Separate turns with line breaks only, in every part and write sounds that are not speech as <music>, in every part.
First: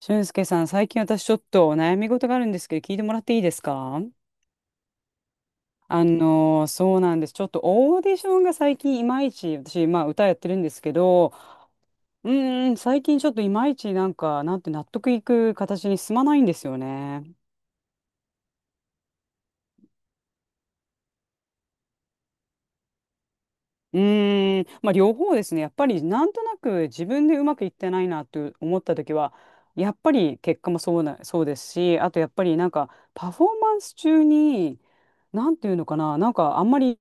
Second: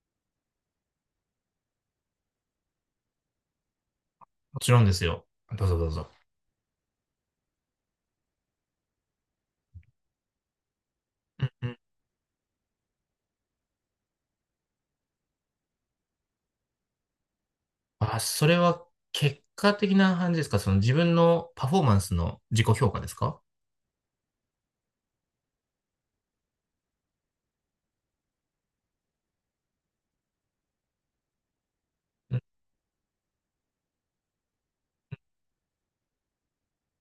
俊介さん、最近私ちょっと悩み事があるんですけど、聞いてもらっていいですか？
もちろんですよ。どうぞどうぞ。
そうなんです。ちょっとオーディションが最近いまいち、私、まあ歌やってるんですけど、
うんうん。
最近ちょっといまいちなんて納得いく形に進まないんですよね。
あ、それは結果的な感じですか？その自分のパフォーマンスの自己評価ですか？
まあ、両方ですね。やっぱりなんとなく自分でうまくいってないなと思った時は、やっぱり結果もそうな、そうですし、あとやっ
うん。
ぱりなんかパフォーマンス中に、なんていうのかな、なんかあんまり、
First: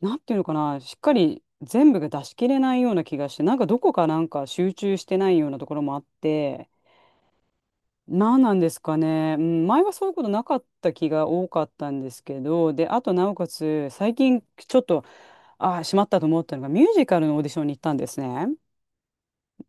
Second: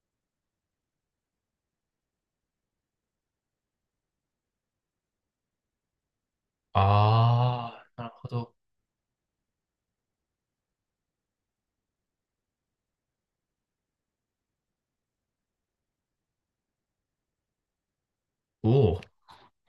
なんていうのかな、しっかり全部が出し切れないような気がして、なんかどこかなんか集中してないようなところもあって、
ああ、なるほ
なんな
ど。
んですかね。うん、前はそういうことなかった気が多かったんですけど、で、あとなおかつ、最近ちょっとああ、しまったと思ったのが、ミュージカルのオーディションに行ったんですね。
おお。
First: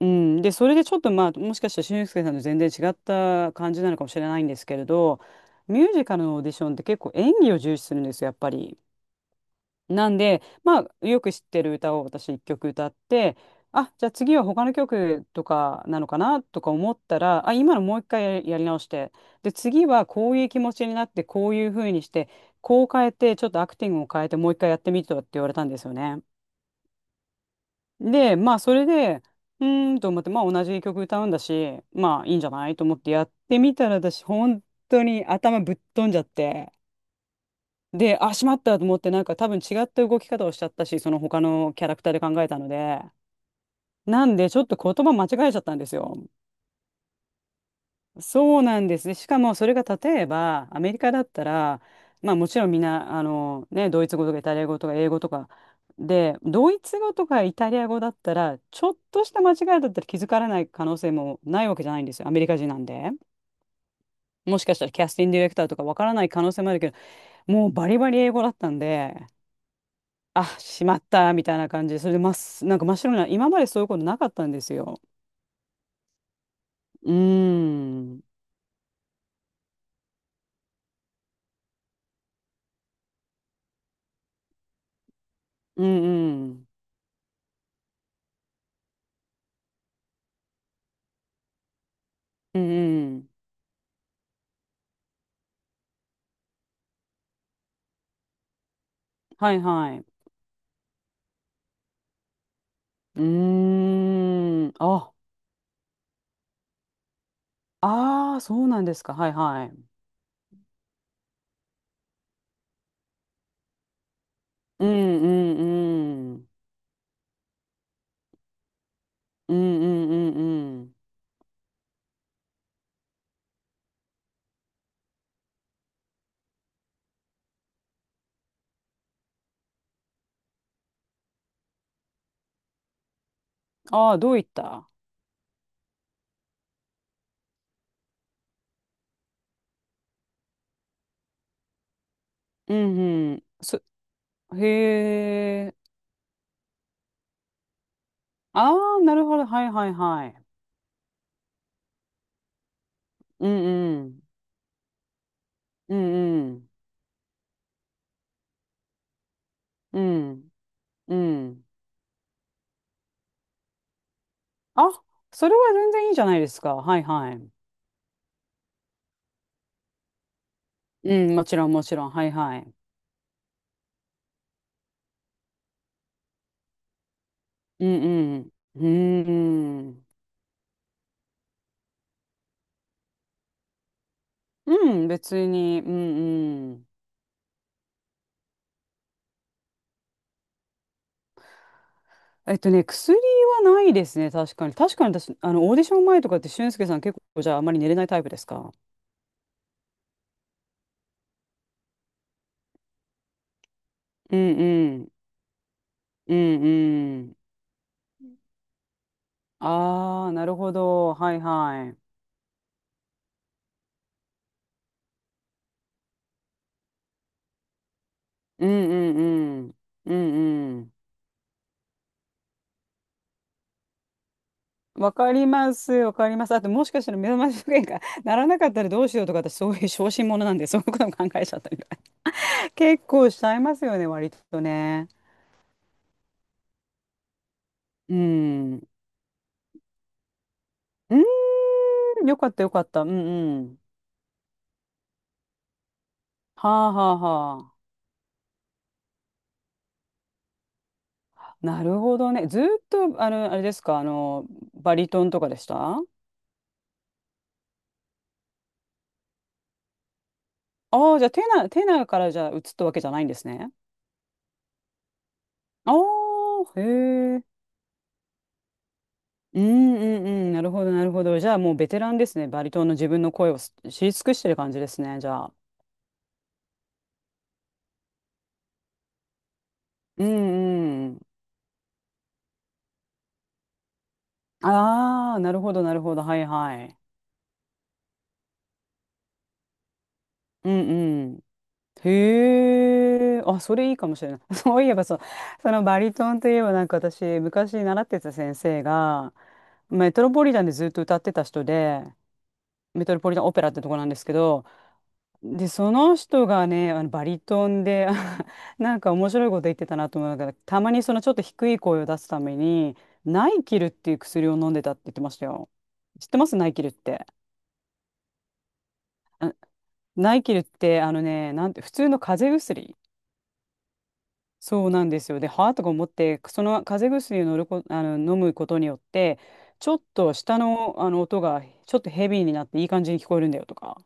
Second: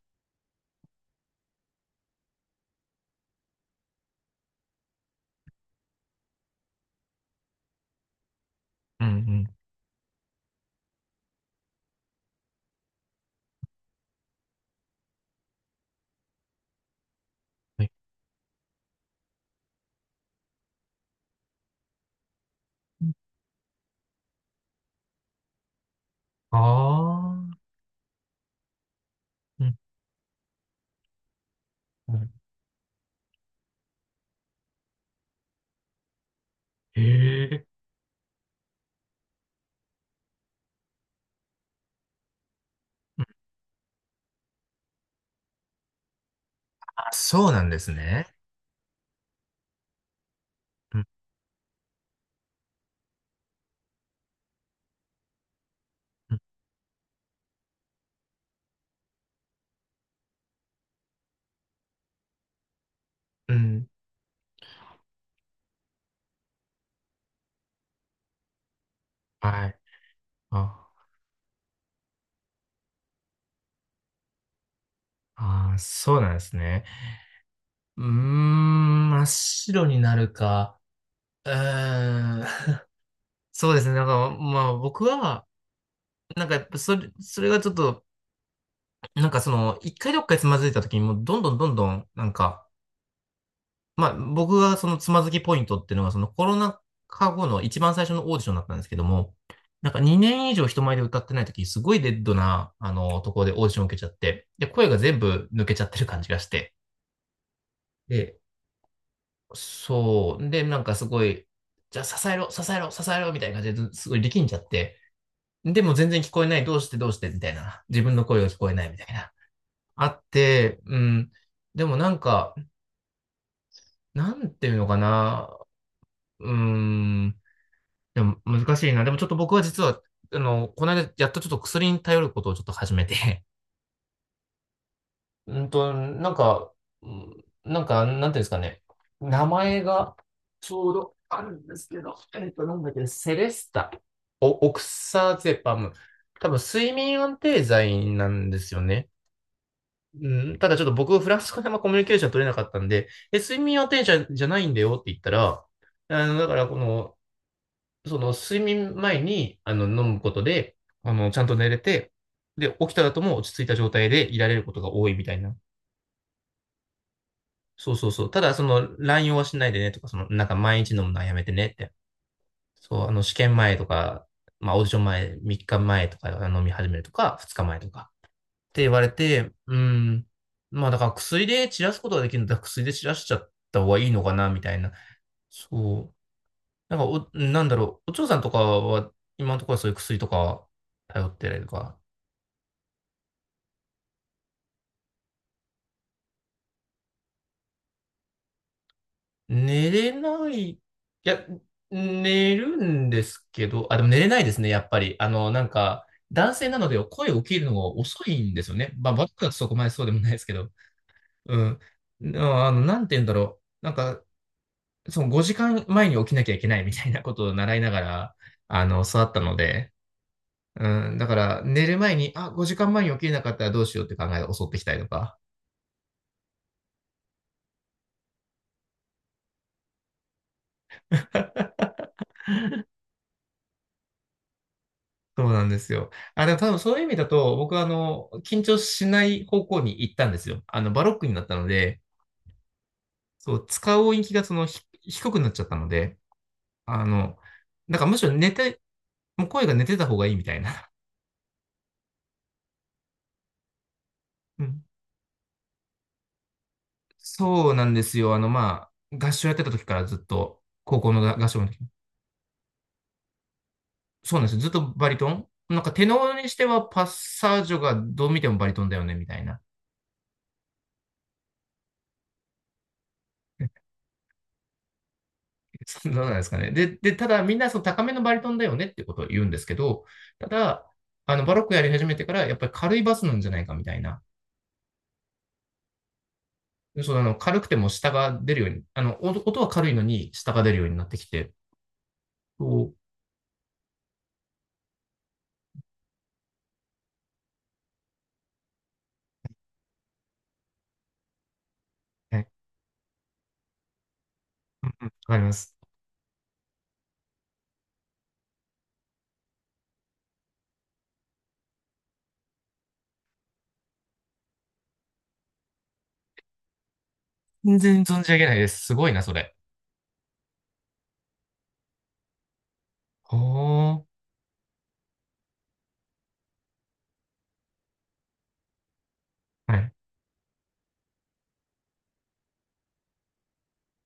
うん、で、それでちょっとまあ、もしかしたら俊介さんと全然違った感じなのかもしれないんですけれど、ミュージカルのオーディションって結構演技を重視するんですよ、やっぱり。
うんうん。
なんで、まあ、よく知ってる歌を私一曲歌って、あ、じゃあ次は他の曲とかなのかなとか思ったら、あ、今の
はい。
もう一回やり直して、で、次はこういう気持ちになって、こういう風にして、こう変えて、ちょっとアクティングを変えて、もう一回やってみてとかって言われたんですよね。
ああ。
で、まあ、それで、
う
う
ん
ーんと思って、まあ、同じ曲歌うんだし、
う
まあ、
ん。
いいんじゃないと思ってやってみたら、私、本当に頭ぶっ飛んじゃって、
へえ。
で、あ、しまったと思って、なんか多分違った動き方をしちゃったし、その他のキャラクターで考えたので、
うん。
なんで、ちょっと言葉間違えちゃったんですよ。
あ、そうなんですね。
そうなんですね。しかもそれが例えばアメ
う
リ
ん
カだったら、まあもちろんみんな、あのね、ドイツ語とかイタリア語とか英語とか
う
で、
ん。
ドイツ語とかイタリア語だったら、ちょっとした間違いだったら気づからない可能性もないわけじゃないんですよ。アメリカ人なんで。
うん。
もしかしたらキャスティングディレクターとかわからない可能性もあるけど、もうバリバリ英語だったんで、
はい。
あ、し
あ、
まったみたいな感じで、それでまっす、なんか真っ白な、今までそういうことなかったんですよ。
そうなんですね。
うー
うー
ん。
ん、真っ白になるか。うーん。<laughs> そうですね。なんか、まあ僕は、
うん
な
う
んかやっ
ん。
ぱそれがちょっと、なんかその、一回どっかでつまずいた時にもうどんどんどんどん、なん
うん
か、
うん。
まあ僕がそのつまずきポイントっていうのがそのコロナ禍後の一番最初のオーディションだったんですけども、
はい
なん
は
か
い。
2年以上人前で歌ってない時、すごいデッドな、
う
ところでオーディション受けちゃって、で、
ーん。
声が
あ、
全部抜けちゃってる感じがして、
あ
で、
あ、そうなんですか。はいはい。
そう、で、なんかすごい、じゃあ支えろ、支えろ、支えろ、みたいな感じですごい力んじゃっ
うん
て、
うん
でも全然聞
う
こえ
ん。
ない、どうしてどうして、みたいな、自分の声が聞こえない、みたいな。
うんう
あ
んう
っ
ん
て、
うん。
うん。でもなんか、なんていうのかな。うん。でも難しいな。でもちょっと僕は実は、この間やっとちょっと薬に頼ることをちょっと始めて。
ああ、どういった、
<laughs> なんか、うんなんか、なんていうんですかね。名前がちょうどあるんですけど、
う
なんだっ
ん
けね、セ
うん。
レス
そ、
タ。オク
へ
サゼパ
え。
ム。多分、睡眠安定剤なんです
あ
よ
あ、
ね。
なるほど。はいはい
う
はい。
ん、ただちょっと僕、フランス語であんまコミュニケーション取れなかったんで、
う
睡
ん
眠はテ
う
ンシ
ん。
ョンじゃないんだよって言ったら、
うん
だ
う
から
ん。
この、その睡眠前に、
う
飲むこと
ん
で、
う
ちゃんと
ん。
寝れて、で、起きた後も落ち着いた状態でいられることが
あ、
多いみたい
そ
な。
れは全然いいじゃないですか。はいはい。
そうそうそう。ただ、その、乱用はしないでねとか、その、なんか毎日飲む
う
のはや
ん、
め
も
て
ち
ね
ろん
っ
も
て。
ちろん。はいはい。
そう、試験前とか、まあ、オーディション前、3日前とか飲み始めるとか、2日前
う
と
ん
か。
うん。
って
う
言われて、う
んうん。
ん。まあだから薬で散らすことができるんだら薬で散らしちゃった方がいいのかな、み
う
たいな。
ん、別に。うん
そう。
うん。
なんかなんだろう。お嬢さんとかは、今のところはそういう薬とか頼ってるとか。
えっとね、薬はないですね、確かに。確かに私、あの、オーディション前とかって、俊介さん結構、じゃあ、あまり寝れないタイプですか？
寝れない。いや、寝るんですけど、あ、でも寝れ
う
ない
ん
ですね、やっぱ
うん。
り。なんか、
う
男
ん
性なので
う
声
ん。
を起きるのが遅いんですよね。まあ、僕はそこまでそうでも
あ
ない
あ、
です
な
け
る
ど。
ほど。はい
うん。
はい。
なんて言うんだろう。なんか、その5時間前に起きなきゃいけないみたいなことを習いながら、
うん
育ったの
うんうん。
で、
うんうん。
うん、だから寝る前に、あ、5時間前に起きれなかったらどうしようって考えが襲ってきたりと
わか
か。
ります、わかります。あと、もしかしたら目覚まし時計が <laughs> ならなかったらどうしようとか、私、そういう小心者なんで、そういうことも考えちゃったりとか <laughs> 結構しちゃいますよね、割とね。
そうなんですよ。あ、でも多分そういう意味だと、僕は
う
緊
ん。
張
う
しない方向に行ったんですよ。バロックになったので、
ーん、よかった、よかった。うん
そ
う
う、
ん。
使う音域が低くなっちゃったので、
はあは
あ
あ
の、
は、
なんからむしろ寝て、もう声が寝てた方がいいみたいな。
なるほどね。ずーっと、あの、あれですか、あの、
<laughs> うん。
バリトンとかでした？あ
そうなんですよ。まあ、合唱やってた時からずっと、高校
あー、
の
じゃあ、テ
合唱
ナ
の
ー、
時
テナーからじゃあ、移ったわけじゃないんですね。
そうなんですよ。ずっとバリトンなんか
あ
テノールにして
あ、
は
へ
パッ
え。
サージョがどう見てもバリトンだよね、みたい
う
な。
んうんうん。なるほど、なるほど。じゃあ、もうベテランですね。バリトンの自分の声をす知り尽くしてる感じですね、じゃあ。
<laughs> そうどうなんですかね。で、ただみんなその高めのバリトンだよねってことを言うんですけど、
う
ただ、
んうん。
バロックやり始めてからやっぱり軽いバスなんじゃないかみたいな。
ああ、なるほど、なるほど。はいはい。
そう、軽くても下が出るように、音は軽いのに下が
う
出るようになってき
ん、
て、
へ
お
え、あ、それいいかもしれない。<laughs> そういえばそう、そのバリトンといえばなんか私、昔習ってた先生が、メトロポリタンでずっと歌ってた人で、
はい、
メトロポリタンオペラってとこなんですけど、
わかりま
で、
す。
その人がね、あのバリトンで、<laughs> あなんか面白いこと言ってたなと思うから、たまにそのちょっと低い声を出すために、ナイキルっていう薬を飲んでたって言ってましたよ。知ってますナイキルって。
全然存じ上げないです。すごいな、それ。
あ、ナイキルって、あのね、なんて、普通の風邪薬。
ほー。
そうなんですよ。で、はあとか思って、その風邪薬を乗るこ、あの、飲むことによって、
は
ち
い。
ょっと下の、あの音がちょっとヘビーになっていい感じに聞こえるんだよとか。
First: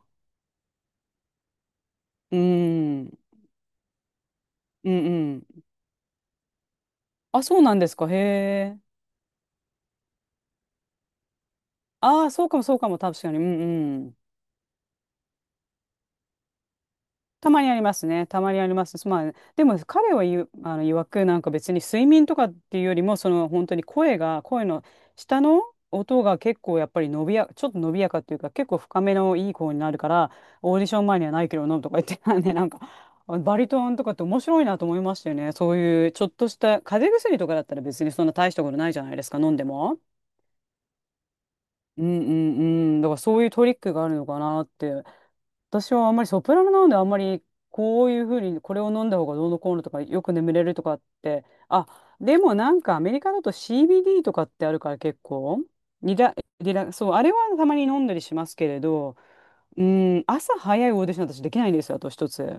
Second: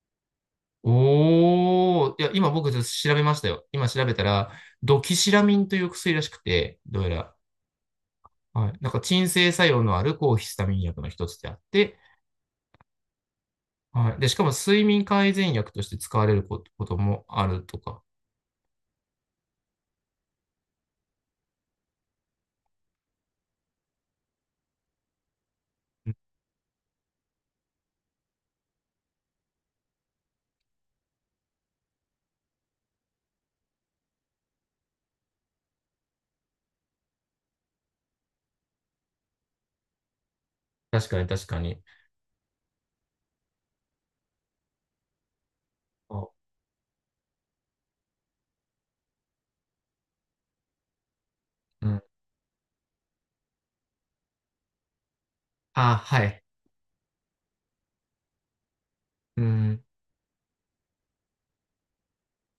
おー、いや、
う
今僕ちょっと
ーん。
調べましたよ。今調べたら、
う
ド
ん
キシラミ
うん。
ンという薬らしくて、どうやら、
あ、そうなんですか。へ
はい、
え。
なんか鎮静作用のある抗ヒスタミン薬の一つであって、
ああ、そうかもそうかも、確かに。うんう
は
ん。
い、で、しかも睡眠改善薬として使われることもあ
たま
る
にあ
と
りま
か。
すね。たまにあります。まあ、でも彼は言う、あの、曰くなんか別に睡眠とかっていうよりも、その本当に声の下の
うん、
音が結構やっぱり伸びや、ちょっと伸びやかっていうか、結構深めのいい声になるから、オーディション前にはないけど飲むとか言ってたんで、なんか、あバリトンとかって面白いなと思いましたよね。そういうちょっとした風邪薬とかだったら別にそんな大したことないじゃないですか、飲んでも。
確かに確かに。
うんうんうん。だからそういうトリックがあるのかなって。私はあんまり
あ、
ソプラノなのであんまりこういうふうにこれを飲んだ方がどうのこうのとかよく眠れるとかってあ、
うん。
でもなんかアメリカだと CBD とかってあるから結構
あ、
リ
は
ラ、
い。
リラそうあれはたまに飲んだりしますけれど、
う
う
ん。
ん、朝早いオーディション私できないんですよ。あと一つ、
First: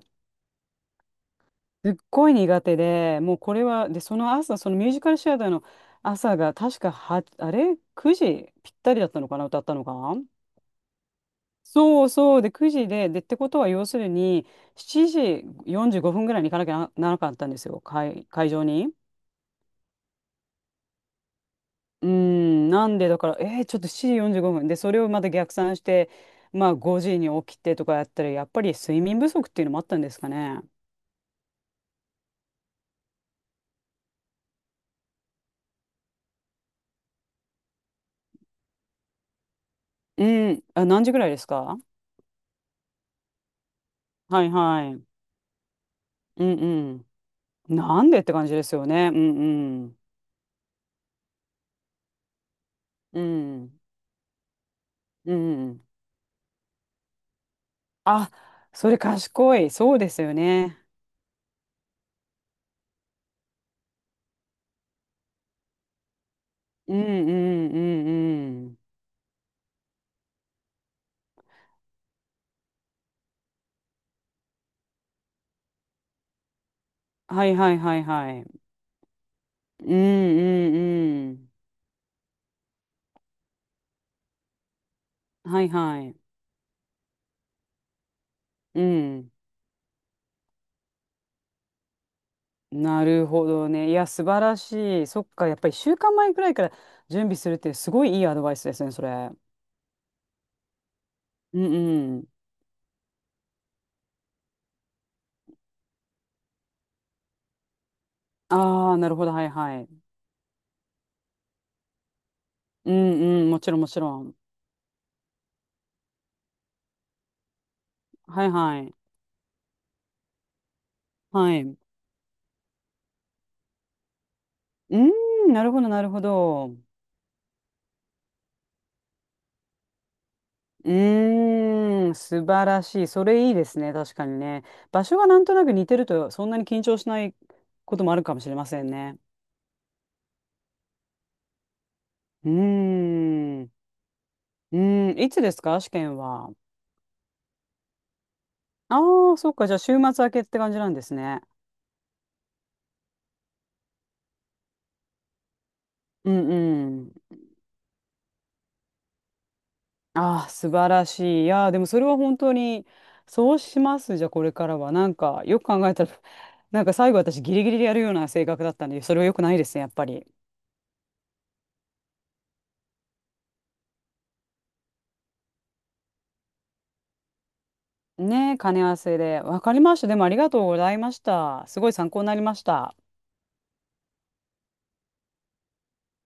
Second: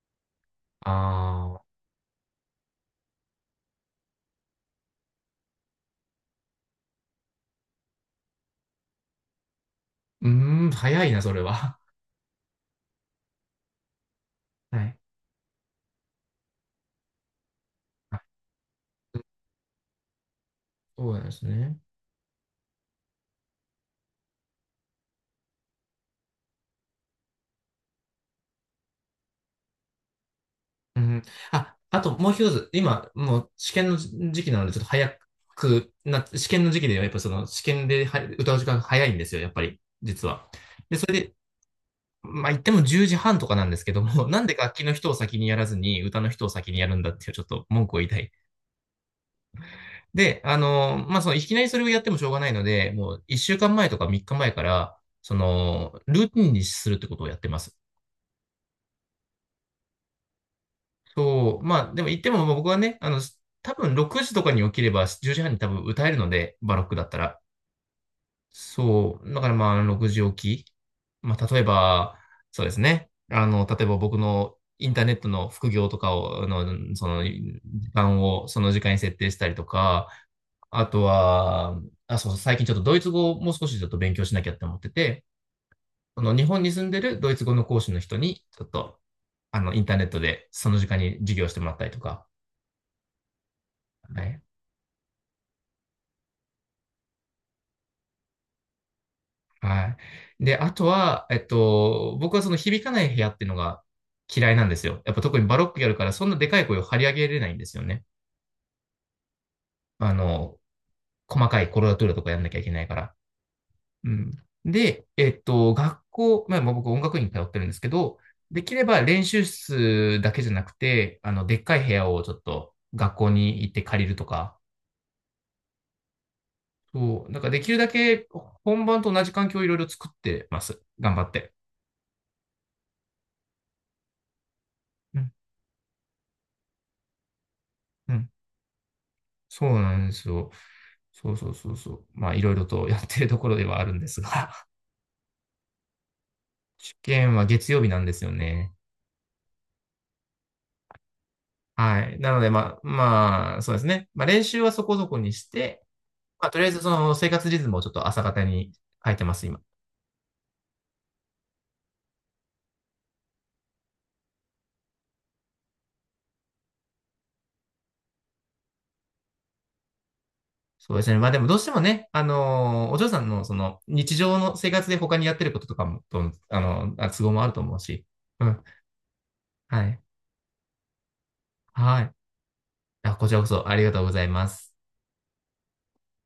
ああ、
すっごい苦手で、もうこれはでその朝そのミュージカルシアターの朝が確かはあれ9時ぴったりだったのかな、歌ったのが。
うーん、早いな、それは。
そうそう、で9時で、でってことは要するに
はい。
7時45分ぐらいに行かなきゃなならなかったんですよ、
はい、
会場に。
そうなんですね。
うーん、なんでだからえー、ちょっと7時45分でそれをまた逆算して、まあ5時に起きてとかやったらやっぱり睡眠不足っていうのもあったんですかね。
うん。あ、あともう一つ、今、もう試験の時期なので、ちょっと早くな、試験の時期では、やっぱその試験では歌う時間が早いんですよ、やっぱり、実は。
うん、あ
で、
何
そ
時ぐ
れ
らい
で、
ですか？
まあ言っても10時半とかなんですけども、<laughs> な
は
ん
い
で楽器
は
の
い。
人を先にやらずに、歌の
う
人を先にやるん
ん
だっていう、ちょっと
うん。
文句を
な
言い
ん
た
でっ
い。
て感じですよね。うんうん。
で、まあその、いきなりそれをやってもしょうがないので、も
う
う1週間
ん
前とか3日前から、
う
そ
ん。
の、ルーティンにするってことをやってます。
あ、それ賢い、そうですよね。
そう、まあ、でも言っても、まあ僕はね、多分6時とかに起きれば10時半に多分歌えるので、バロッ
う
ク
ん
だった
う
ら。
んうんうん。
そう、だからまあ、6時起き。まあ、例えば、そうですね。例えば僕のインターネットの副業とかを、
はい
時
はいはい
間
は
をそ
い。
の時間に設定したりと
うん
か、
う
あと
んうん。
は、あ、そう、最近ちょっとドイツ語をもう少しちょっと勉強しなきゃって思ってて、
はいはい。
その日本に住んでるドイツ語の講師の人に、ちょっ
う
と、
ん。
インターネットでその時間に授業してもらったりとか、
なるほどね。いや、
は
素
い。
晴らしい。そっか、やっぱり週間前くらいから準備するってすごいいいアドバイスですね、それ。
はい。で、あとは、
うんうん。
僕はその響かない部屋っていうのが嫌いなんですよ。やっぱ特にバロックやるから、そんなでかい声を張り上げれないんですよね。
ああ、なるほど、はいはい。
あの、細かいコロラトゥーラとかやんなきゃいけない
う
から。
んうん、もちろんもち
う
ろ
ん。
ん。
で、学校、まあまあ僕音楽院に通ってるんですけど、
はい
でき
は
れ
い。
ば練習室だけじゃなくて、
は
で
い。
っか
う
い部屋をちょっと学校に行って借りるとか、
ーん、なるほど、なるほど。
そう、なんかできるだけ本番と同じ環境をいろいろ作ってます。
う
頑張って。
ーん、素晴らしい。それいいですね、確かにね。場所
う
が
ん、
なんとなく似てると、そんなに緊張しないこと
う
もある
ん。
かもしれませんね。
そうなんですよ。そうそうそうそう。まあ、い
う
ろいろとやってるところ
ーん。
で
う
はあるんですが、
ーん。いつですか試験は？
<laughs> 試験は月曜日なんですよね。
ああー、そっか。じゃあ、週末明けって感じなんですね。
はい。なので、まあ、まあ、そうですね。まあ、練習はそこそこにして、
う
ま
ん
あ、とりあえずその生
うん。
活リズムをちょっと朝方に変えてます、今。
ああ、素晴らしい。いやー、でもそれは本当に、そうします。じゃあ、これからは。なんか、よく考えたら、<laughs> なんか最後私ギリギリでやるような性格だったんで、それは良くないですね、やっぱり。
そうですね。まあ、でもどうしてもね、お嬢さんのその日常の生活で他にやってることとかも、と都合もあると思うし。う
ねえ、
ん。
兼ね合わせで。わかり
は
まし
い。
た。でもありがとうございました。すごい
は
参
い。
考になりました。
あ、こちらこそありがとうございます。